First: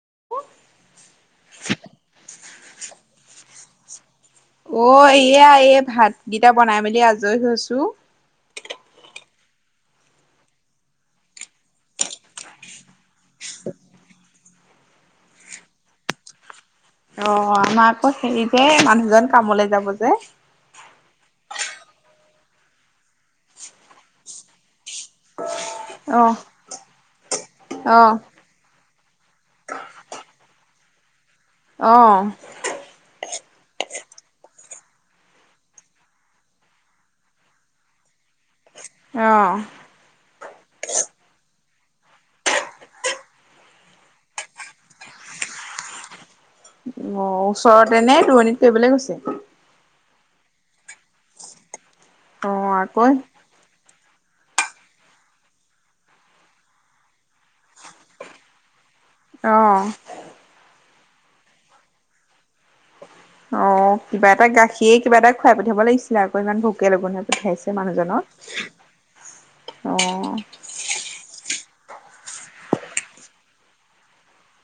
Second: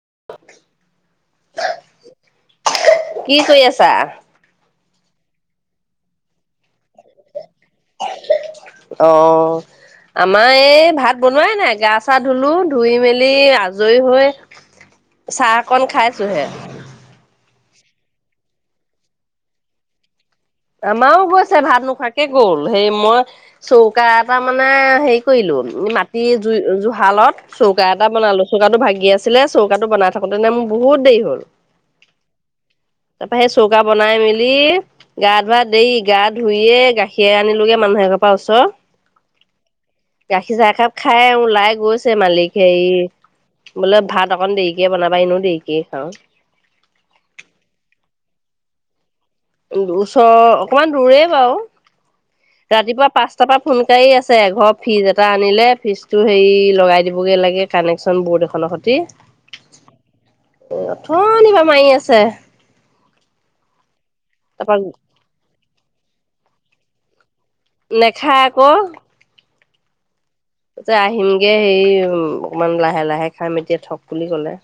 [unintelligible] কি কৰি আছা? অ' এয়া এই ভাতকেইটা বনাই মেলি আজৰি হৈছোঁ। অহ' আমাৰ এই ভাত বনোৱাই নাই গা চা ধুলো ধুই মেলি আজৰি হৈ চাহ অকন খাইছোহে। অ' আমাৰ আকৌ হেৰি যে মানুহজন কামলে যাব যে। আমাৰো গৈছে ভাত নোখোৱাকে গ'ল, সেই মই চৌকা এটা মানে হেৰি কৰিলোঁ, অ মাটি জু জুহালত চৌকা অ এটা বনালোঁ। চৌকা টো ভাগি আছিলে চৌকাটো বন বনাই থাকোঁতেনে মোৰ বহুত দেৰি হ'ল। অহ' তাৰপাৰ সেই চৌকা বনাই মেলি গা ধোৱা দেৰি গা ধুইয়ে গাখীৰ আনিলোগে মানুহে এঘ পৰা ওচৰৰ। অহ' গাখীৰ চাহ কাপ খাই ওলাই গৈছে মালিক হেই বোলে, ভাত অকন দেৰিকে বনাবা এনেও দেৰিকেই খাওঁ। অ' ওচৰতে নে দূৰণিত কৰিবলৈ গৈছে। ওচৰৰ অকমান দূৰে বাৰু, অ আকৌ ৰাতিপুৱা পাঁচটাৰ পৰা ফোন কৰি আছে। এঘৰ ফ্ৰিজ এটা আনিলে ফ্ৰিজটো হেৰি লগাই দিবগৈ লাগে কানেকশ্যন ব'ৰ্ড এখনৰ সৈতে। অহ' অথনি পৰা মাৰি আছে। অ' কিবা এটা তাৰপা গাখীৰ কিবা এটা খুৱাই পঠিয়াব লাগিছিলে, আকৌ ইমান ভোকে লঘনে। হেইছে মানুহজনক নেখায় আকৌ অ' যে আহিমগে সেই অকমান লাহে লাহে খাই মেলি থ'ক বুলি ক'লে।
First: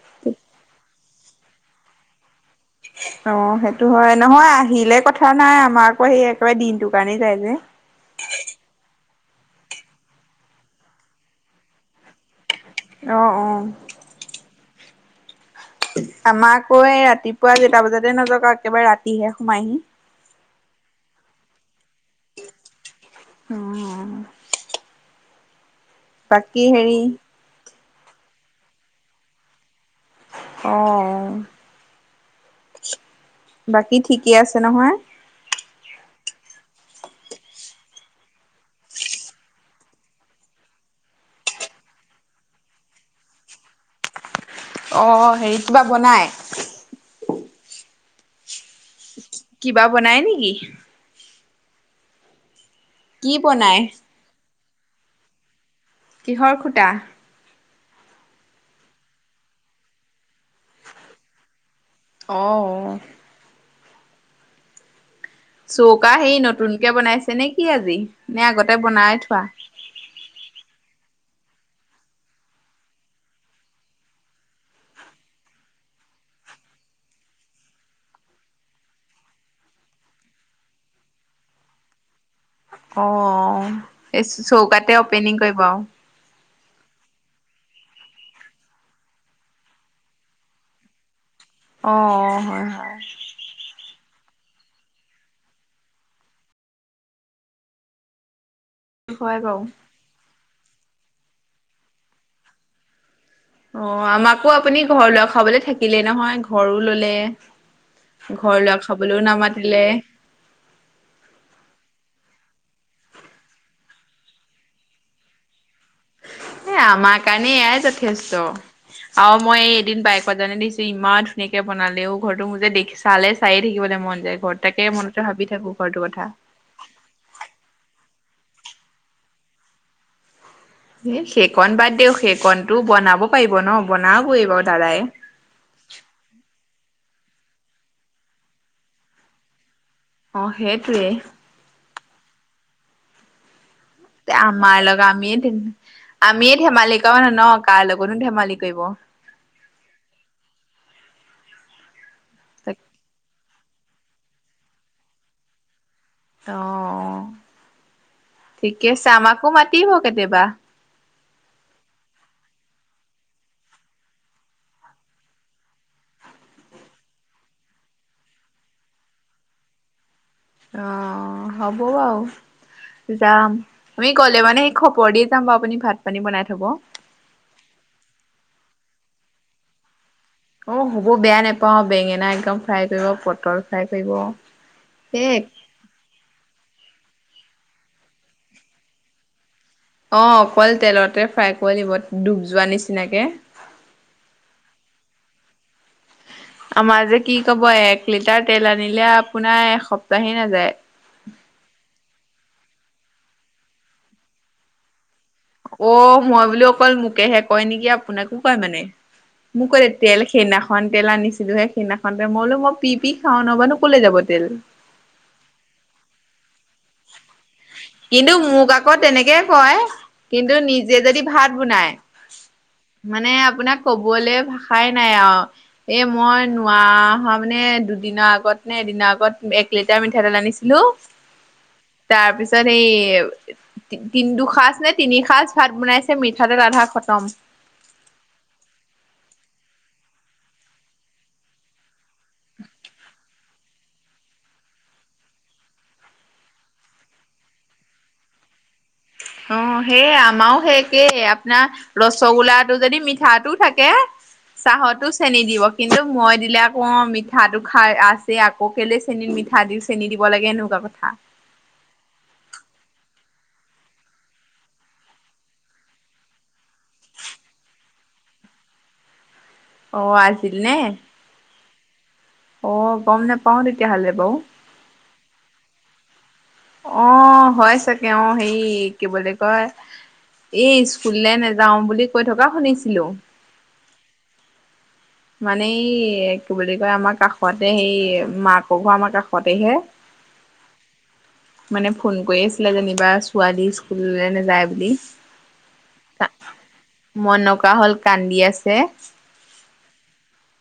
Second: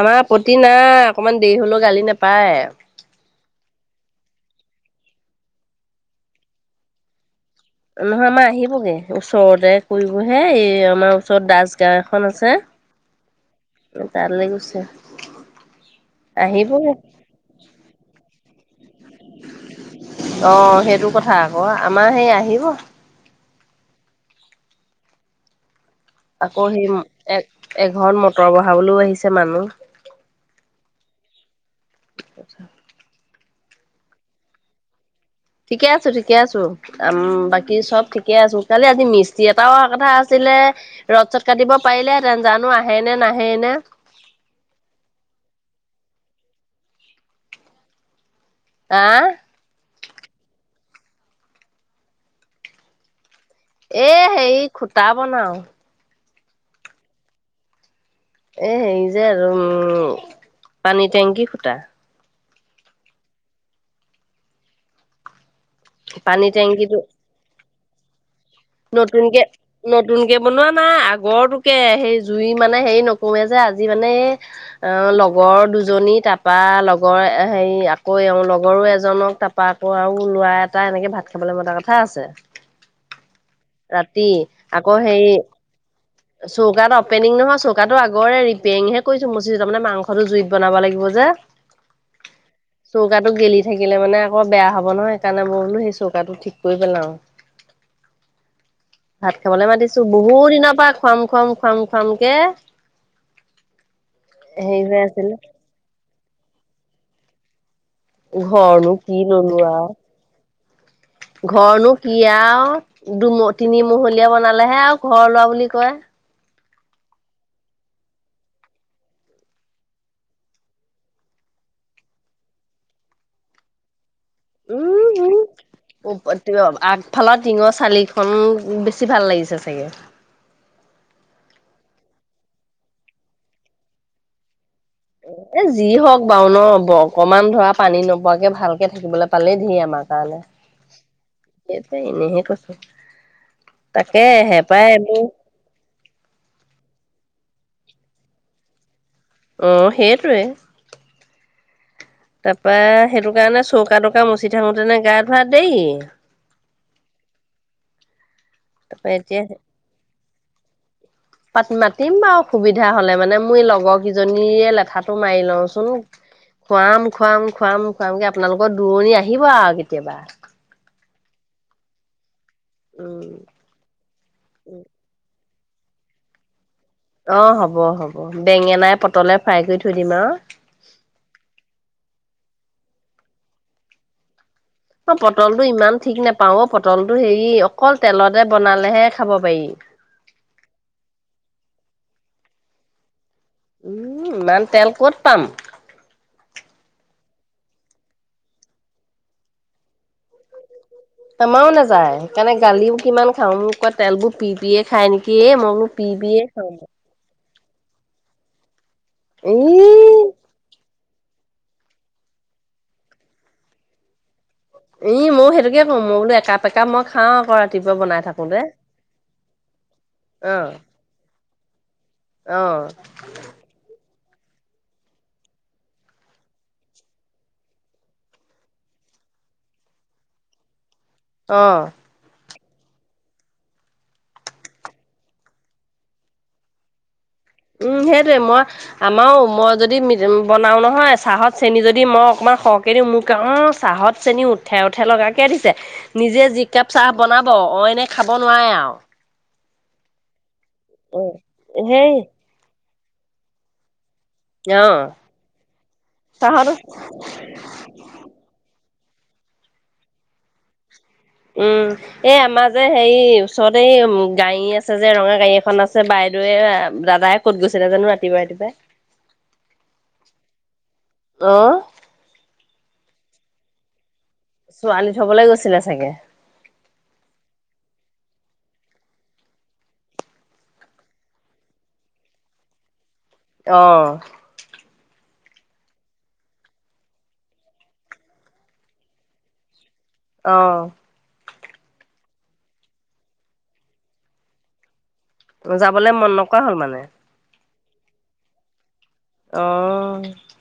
আমাৰ‌ আপত্তি নাই অকমান দেৰি হ'লেও গালি নেপাৰে। অ' সেইটো হয়, নহয় আহিলে কথা নাই আমাৰ আকৌ সেই একেবাৰে দিনটোৰ কাৰণে যাই যে। নহয়, আমাৰ আহিবগে ওচৰতে কৰিবহে এই আমাৰ ওচৰত দাস গাওঁ এখন আছে। অ' অ'। তালৈ গৈছে। আমাৰ আকৌ আহিবগে এই ৰাতিপুৱা যেইটা বজাতে নাযাওঁক আৰু একেবাৰে ৰাতিহে সোমাইহি। অ' সেইটো কথা আকৌ আমাৰ সেই আহিব। অহ' আকৌ সেই এক এঘৰত মটৰ বহাবলৈও আহিছে মানুহ। অ'অ'। কি কথা। বাকী ঠিকেই আছে নহয় ঠিকে আছো ঠিকে আছো উম বাকী চব ঠিকে আছো কালি আজি মিস্ত্ৰী এটাও কথা আছিল [unintelligible] ৰ'দ চদ কাটিব পাৰিলেহেঁতেন জানো আহে নে নাহে নে। অ হেৰি কিবা বনাই আ কিবা বনাই নিকি কি বনায় এ হেৰি খুটা বনাও কিহৰ খূটা এ হেৰি যে আৰু উম পানীৰ টেংকি খুটা অঁ চৌকা সেই পানী নতুনকে টেংকিটো বনাইছে নে কি আজি নে আগতে বনাই থোৱা? নতুনকে নতুনকে বনোৱা নাই আগ লগৰটোকে সেই জুই মানে হেৰি নকৰোৱেই যে আজি মানে এ লগৰ দুজনী তাপা লগৰ হেৰি আকৌ এওঁ লগৰো এজনক তাপা আকৌ আৰু ল'ৰা এটা এনেকে ভাত খাবলে মতা কথা আছে অ ৰাতি এই আকৌ চৌকাতে হেৰি অপেনিং কৰিব আও চৌকাত অপেনিং নহয় চৌকাটো আগৰে ৰিপেয়াৰিংহে কৰিছো মচি তাৰমানে মাংসটো জুইত বনাব লাগিব যে অ', হয়, হয়। চৌকাতো গেলি থাকিলে মানে আকৌ বেয়া হ'ব নহয় সেইকাৰণে মই বোলো সেই চৌকাটো ঠিক কৰি পেলাও ভাত হয় বাৰু। খাবলৈ মাতিছো বহুত দিনৰ পৰা খুৱাম খুৱাম খুৱাম খুৱামকে অ আমাকো আপুনি হেৰি হৈ ঘৰ লোৱা আছিলে খাবলে থাকিলে নহয় ঘৰো ললে ঘৰ লোৱা ঘৰনো কি খাবলৈও নো লোৱা নামাতিলে। ঘৰনো কি আও দুম তিনিমহলীয়া বনালেহে আৰু ঘৰ লোৱা বুলি কয় এ আমাৰ কাৰণে এয়াই যথেষ্ট আৰু মই এদিন বাইকত যাওতে দেখিছো ইমান ধুনীয়াকে বনালে অ ঘৰতো মোৰ যে দেখি চালে চায়ে থাকিবলে মন যায় ঘৰত তাকে মনতে উম ভাবি থাকো ঘৰটোৰ কথা। উম আগফালৰ টিঙৰ চালি খন বেছি ভাল লাগিছে চাগে এ সেকন বাদ দিয়ক সেকণটো বনাব পাৰিব ন বনাওই বাৰু দাদাই। অ এ যি হওক বাৰু ন অকণমান ধৰা পানী নোপোৱাকে ভালকে থাকিবলে পালেই ধৰ আমাৰ অ সেইটোৱে সে এনেহে কৈছো তাকে তে আমাৰ হেপাই লগ এইবোৰ আমিয়ে আমিয়ে ধেমালি কৰ ন কাৰ লগত নো ধেমালি কৰিব অ সেইটোৱে তাপা সেইটো কাৰণে চৌকা তৌকা মচি থাকোতেনে গা ধুৱা দে ই অ ঠিকে আছে তাৰপৰা আমাকো মাতিব কেতিয়াবা পাতি মাতিম বাৰু সুবিধা হলে মানে মোৰ লগৰ কেইজনীয়ে লেঠাটো মাৰি লওঁচোন খুৱাম খুৱাম খুৱাম খুৱামকে আপোনালোকৰ দূৰণি আহিব আৰু কেতিয়াবা অ হব বাও উম যাম, আমি গ'লে মানে সেই উম খবৰ দি যাম বাাৰু আপুনি ভাত পানী বনাই থব। অ হ'ব হ'ব বেঙেনাই পটলে ফ্ৰাই কৰি থৈ দিম আৰু। অ হ'ব বেয়া নেপাও বেঙেনা একদম ফ্ৰাই কৰিব পটল ফ্ৰাই কৰিব অ সেই পটল টো ইমান ঠিক নেপাও অ পল পটলটো হেৰি অকল তেলতে বনালেহে খাব পাৰি অ অকল তেলতে ফ্ৰাই কৰি লিব ডুব যোৱা নিচিনাকে উম ইমান তেল ক'ত পাম আমাৰ যে কি কব এক লিটাৰ তেল আনিলে আপোনাৰ এসপ্তাহে নাযায় আমাও নাযায় সেইকাৰণে গালিও কিমান খাওঁ মোক কয় তেলবোৰ পি পিয়ে খাই নিকি অ' মই বোলো অকল মোকে হে কয় নেকি আপোনাকো কয় মানে মোক মই। কলে তেল ই সেইদিনাখন তেল আনিছে। সেই সেইদিনাখন মই বোলো পি পি খাওঁ ন'ব নো ক'লে যাব তেল। ই মই সেইটোকে কওঁ, মই বোলো একাপেকা মই খাওঁ আকৌ ৰাতিপুৱা বনাই কিন্তু থাকোতে মোক আকৌ তেনেকে কয়, কিন্তু অ নিজে যদি ভাত বনাই অ মানে আপোনাক কব কলে ভাষাই নাই আৰু এ মই নোৱা হা মানে দুদিনৰ আগত নে এদিনা। আগত এক লিটাৰ মিঠা তেল আনিছিলো। অহ। তাৰপিছত সেই তিনি দুসাঁজ নে তিনি সাঁজ ভাত বনাইছে মিঠা তেল আধা খতম। উম সেইটোৱে মই আমাৰো মই যদি বনাও নহয় চাহত চেনি যদি মই অকণমান। সৰহকে দি মোক অ চাহত চেনী উঠে উঠে লগ কে দিছে নিজে যি কাপ চাহ বনাব। অ, অ, এনে খাব নোৱাৰে আৰু। অ' সেইয় আমাৰো সেই একেই, অ আপোনাৰ সেই ৰসগোল্লাটো যদি মিঠাটো থাকে অ চাহতো চেনি দিব কিন্তু মই দিলে চাহত আকৌ মিঠাটো খাই আছে আকৌ কেলে চেনি মিঠা দিওঁ চেনি দিব লাগে এনেকুৱা কথা। উম, এই আমাৰ যে হেৰি ওচৰতে এই উ গাড়ী আছে যে, ৰঙা গাড়ী এখন আছে বা এইটো দাদাই কত গৈছিল জানো ৰাতিপুৱা ৰাতিপুৱাই। অ আছিল নে? অ। অ গম নেপাও তেতিয়াহ'লে বাৰু। ছোৱালী থবলৈ গৈছিলে চাগে। অ হয় চাগে হেৰি কি বুলি কয়। এ স্কুললৈ নাযাও বুলি কৈ থকা শুনিছিলো। অ। মানে এই কি বুলি কয় আমাৰ কাষতে সেই মাকৰ ঘৰ আমাৰ কাষতেহে। অহ। মানে ফোন কৰি আছিলে যেনিবা ছোৱালী স্কুললৈ নেযায় বুলি। যাবলে মন নকৰা হ'ল মানে। কপা হ'ল কান্দি আছে। আহ।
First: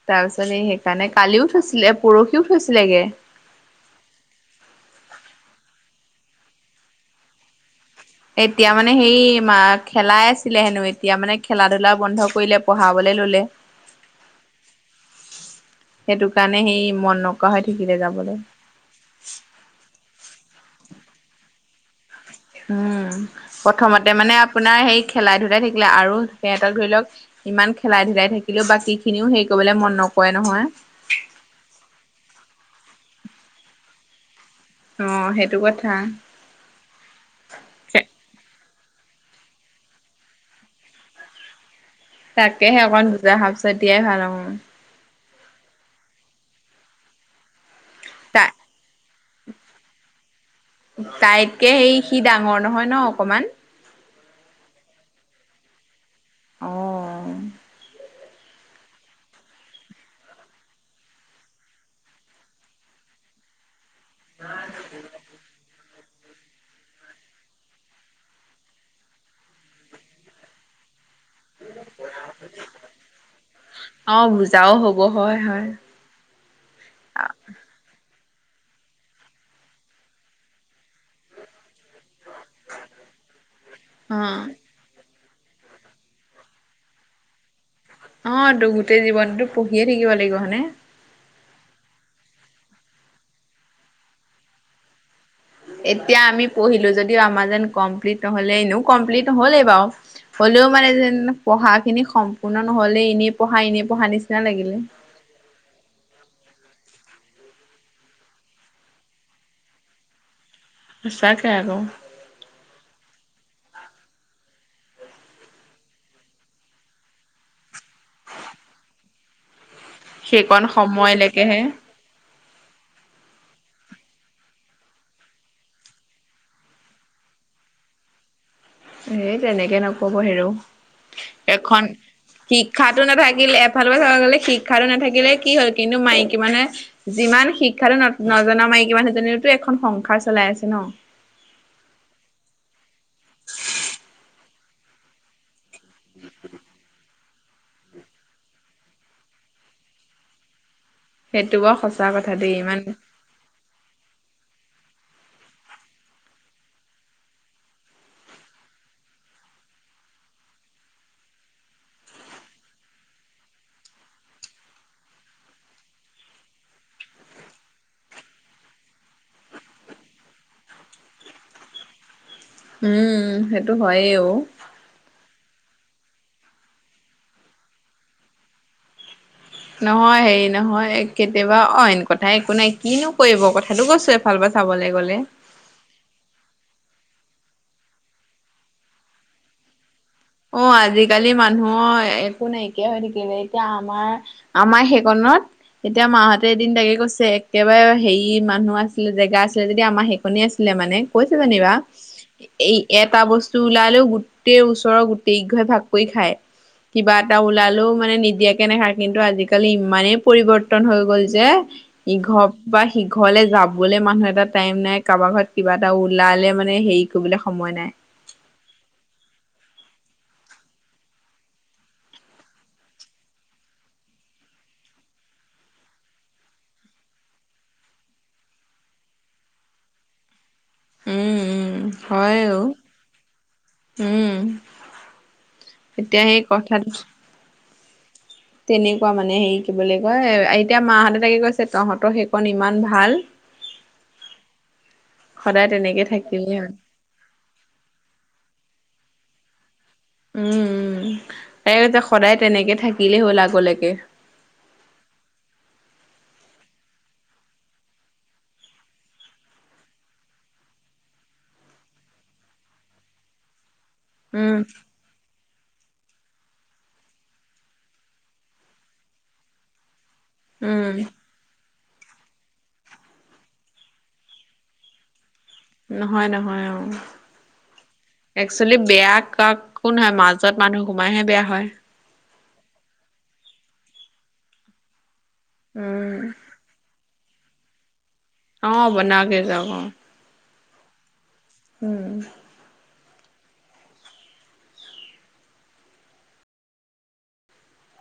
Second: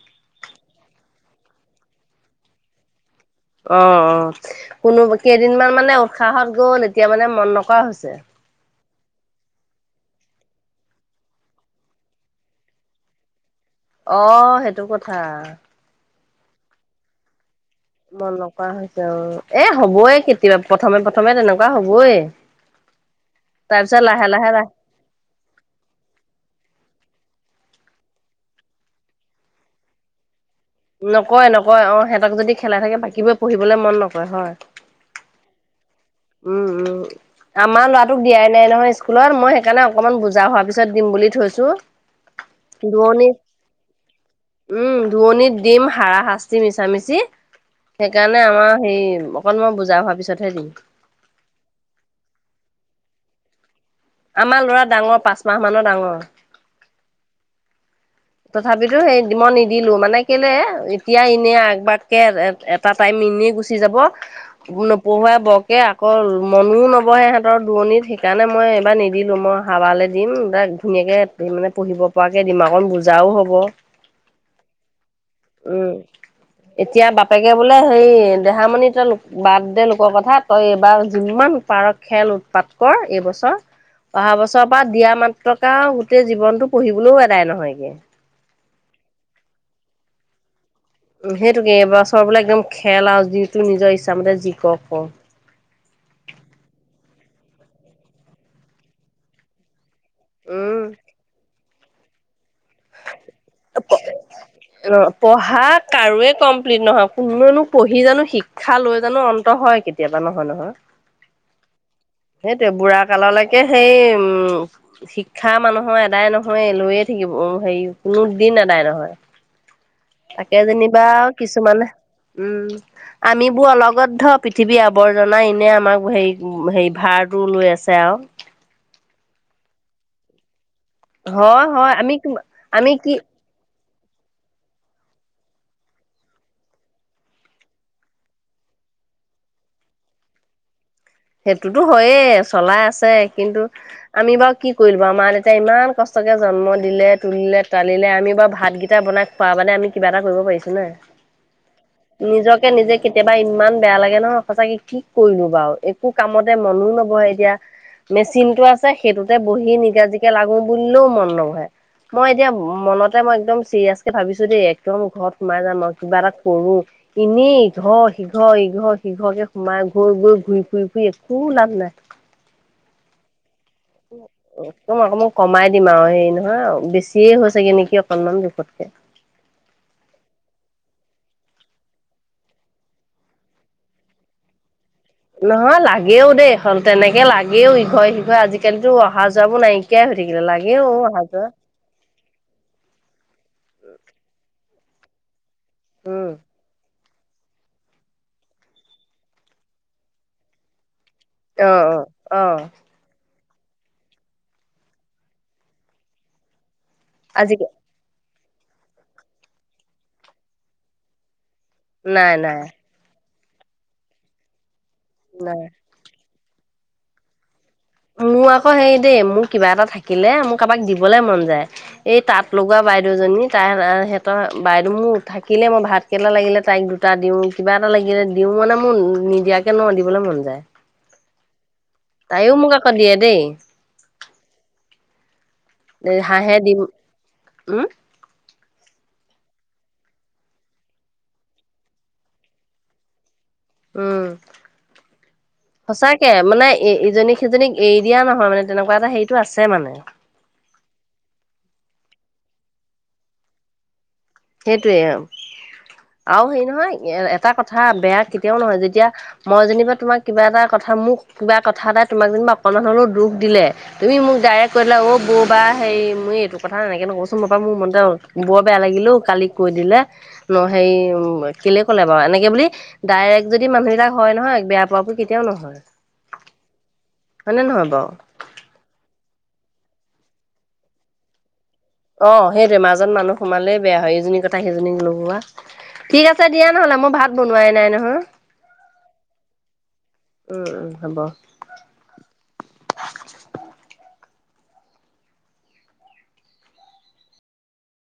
তাৰপিছত এই সেইকাৰণে কালিও থৈছিলে পৰহিও থৈছিলেগে। অ, অ, কোনো কেইদিনমান মানে উৎসাহত গ'ল, এতিয়া মানে মন নকৰা হৈছে। এতিয়া। মানে সেই মা খেলাই আছিলে হেনো এতিয়া, মানে খেলা-ধূলা বন্ধ কৰিলে পঢ়াবলে ললে। অ' সেইটো কথা। সেইটো কাৰণে সেই মনক মন নকৰা হৈছে আৰু এ হবই কেতিয়াবা প্ৰথমে প্ৰথমে তেনেকুৱা হবই। উম, তাৰ পিছত প্ৰথমতে লাহে মানে লাহে লাহ আপোনাৰ সেই খেলাই-ধূলাই থাকিলে আৰু সিহঁতক ধৰি লওক ইমান খেলাই ধেলাই থাকিলেও বাকী খিনিও হেৰি কৰিবলৈ মন নকৰে নহয়। নকয় নকয় অ সিহঁতক যদি খেলাই থাকে বাকীবোৰে পঢ়িবলৈ মন নকৰে হয়। অ সেইটো ক উম, উম, আমাৰ ল'ৰাটোক দিয়াই নাই নহয় স্কুলত মই সেইকাৰণে অকণমান বুজা হোৱা পিছত দিম বুলি থৈছো। তাকেহে অকণ ধনিৰ, বুজা সাপচাৰ দিয়াই ভাল অ। উম ধনিৰ দিম হাৰা-শাস্তি মিছা-মিচি। সেইকাৰণে তাই আমাৰ হেৰি অকণমান বুজা হোৱাৰ পিছতহে দিম। তাইতকে সেই সি ডাঙৰ নহয় নহ অকমান। আমাৰ ল'ৰা ডাঙৰ, পাঁচ মাহ মানৰ ডাঙৰ। অ। তথাপিতো সেই দিব নিদিলো মানে কেলে এতিয়া এনে আগবাগ কে এটা টাইম এনেই গুচি যাব নপহুৱাই বৰকে অকল মনো নবহে ইহঁতৰ দূৰণিত সেইকাৰণে মই এইবাৰ নিদিলোঁ মই অহাৱালৈ দিম তাক ধুনীয়াকে সেই মানে পঢ়িব পৰাকে দিমাগত বুজাও হব। অ বুজাও হ'ব হয় হয়। উম, এতিয়া বাপেকে বোলে হেৰি দেহামণি তই লো বাৰ্থডে লোকৰ কথা তই এইবাৰ যিমান পাৰ খেল উৎপাত কৰ এইবছৰ অ অহা বছৰৰ পৰা দিয়া মা টকা গোটেই জীৱনতটো পঢ়িবলৈও আদায় নহয়গে। অ', টো গোটেই জীৱনটো পঢ়িয়ে থাকিব লাগিব হয়নে। উম, সেইটোকে এইবছৰ বোলে একদম খেল আৰু যিটো নিজৰ ইচ্ছামতে জি ক'ৰ কৰ। এতিয়া আমি পঢ়িলো যদিও আমাজেন কমপ্লিট নহলে এনেও কমপ্লিট নহলেই বাৰু। হ'লেও উম মানে যে পঢ়াখিনি সম্পূৰ্ণ নহলে এনেই পঢ়া এনে পঢ়া নিচিনা লাগিলে। পঢ়া কাৰোৱে কমপ্লিট নহয় কোনেনো পঢ়ি জানো শিক্ষা লৈ জানো অন্ত হয় কেতিয়াবা নহয় নহয়। সঁচা কে আকৌ। সেইটোৱে বুঢ়া কাললৈকে সেই উম, শিক্ষা মানুহৰ এদায় নহয় লৈয়ে থাকিব হেৰি কোনো দিন আদায় নহয়। তাকে সেইকণ যেনিবা সময়লৈকেহে কিছুমান উম, আমিবোৰ অলগতধ পৃথিৱীৰ আৱৰ্জনা এনে আমাক হেৰি হে ভাৰ ৰু লৈ আছে আৰু। সেই তেনেকে নকব হেৰ, হয় এখন হয় আমি আমি শিক্ষাটো কি নাথাকিলে ভাল চাব গলে শিক্ষাটো নাথাকিলে কি হ'ল? কিন্তু মাইকী মানুহে, যিমান শিক্ষাটো নজনা মান সেই মাইকীমানুহ জনীয়োটো এখন সংসাৰ চলাই আছে ন? সেইটোতো হয়য়ে চলাই আছে, কিন্তু আমি বাৰু কি কৰিল বাৰু মা দেউতায়ে ইমান কষ্টকে জন্ম দিলে তুলিলে তালিলে আমি বা ভাতকেইটা বনাই খোৱাবাদে আমি কিবা এটা কৰিব পাৰিছোঁ নে? সেইটো বাৰু সঁচা কথা দেই নিজকে ইমান নিজে কেতিয়াবা ইমান বেয়া লাগে নহয় সচাকে কি কৰিলোঁ বাৰু একো কামতে মনো নবহে এতিয়া মেচিনটো আছে সেইটোতে বহি নিগাজিকে লাগো বুলিলেও মন নবহে। মই এতিয়া মনতে মই একদম চিৰিয়াছকে ভাবিছো দেই একদম ঘৰত সোমাই যাম কিবা এটা কৰো। এনেই ইঘৰ সিঘৰ ইঘৰ সিঘৰকে সোমাই ঘৈ গৈ ঘূৰি ফুৰি একো লাভ নাই। উম হেট [unintelligible] কমাই দিম আৰু হে নহয় বেছিয়ে হৈ চাগে নেকি অকনমান যোখতকে। নহয় হেৰি নহয় কেতিয়াবা অইন কথা একো নাই কিনো কৰিব কথাতটো কৈছো এফাল পৰা চাবলে নহয় লাগেও দেই এখন তেনেকে লাগেও ইঘ সিঘৰ আজিকালি অহা যোৱাবোৰ নাই অ' আজিকালি মানুহৰ একো নাইকিয়া হৈ থাকিলে এতিয়া আমাৰ আমাৰ সেইকনত এতিয়া উম মাহঁতে এদিন তাকে কৈছে একেবাৰে হেৰি মানুহ আছিলে জেগা আছিলে যদি আমাৰ সেইকণ আছিলে মানে। কৈছে অ জানিবা অ অ এই এটা বস্তু ওলাল লেও গোটেই ওচৰৰ গোটেই ইঘ ভাগ কৰি খাই কিবা এটা আজি ওলালেও মানে নিদিয়াক কেনেকা কিন্তু আজিকালি ইমানেই পৰিৱৰ্তন হৈ গ'ল যে নাই ইঘৰ নাই পা সিঘ ঘৰলৈ যাবলৈ মানুহ এটা টাইম নাই কাৰোবাৰ ঘৰত নাই কিবা এটা ওলালে মানে হেৰি কৰিবলৈ সময় নাই। ওম মোৰ আকৌ হেৰি দেই মোৰ কিবা এটা থাকিলে মোক কাৰোবাক দিবলে মন যায়, এই তাঁত লগোৱা বাইদেউজনী ই তাই- তাই সিহতৰ বাইদেউ মোৰ থাকিলে মই ভাতকেৰেলা লাগিলে তাইক দুটা দিওঁ কিবা এটা লাগিলে দি দিওঁ মানে মোৰ নিদিয়াকে ন' দিবলৈ মন যায়। উম-উম হয় অ, ক দিয়ে দেই। উম এতিয়া সেই হাঁহে দিম কথাত উম তেনেকুৱা মানে হেৰি কি বুলি কয়, এতিয়া মাহঁ হতে তাকে কৈছে তহঁতৰ সেইকণ ইমান ভাল। উম। সদায় তেনেকে সঁচাকে থাকিলেই মানে হ'ল ইজনী সিজনীক এৰি দিয়া নহয় মানে তেনেকুৱা এটা হেৰিতটো আছে মানে। উম উম তাকতে সদায় তেনেকে থাকিলেই হ'ল আগলৈকে। সেইটোৱে। আৰু হেৰি নহয় এ এটা কথা বেয়া কেতিয়াও নহয় যেতিয়া মই যেনিবা তোমাক কিবা এটা কথা মোক কিবা কথা এটটা তোমাক যেনিবা অকণমান হলেও দুখ দিলে তুমি মোক উম ডাইৰেক্ট কৰিলে অ বৌ বা, হেৰি মই এইটো কথা এনেকে নকবচোন মই পৰা মোৰ মতে বৰ বেয়া লাগিলো কালি কৈ দিলে। ন, উম সেই উম কেলে ক'লে বাৰু এনেকে বুলি ডাইৰেক্ট যদি মানুহবিলাক হয় নহয় বেয়া পোৱাাব নহয় নহয় অ হয়নে নহয় বাৰু? একচুৱেলি বেয়াক কোন হয় মাজত মানুহ সোমাইহে বেয়া হয়।। অ', সেইটোয়ে মাজত মানুহ সোমালেই বেয়া হয় এইজনীৰ কথা সেইজনীক লগোৱা। উম ঠিক আছে দিয়া নহলে মই ভাত বনোৱাই নাই নহয়। অ' বনওগে যাওক অ। উম, উম হ'ব। উম।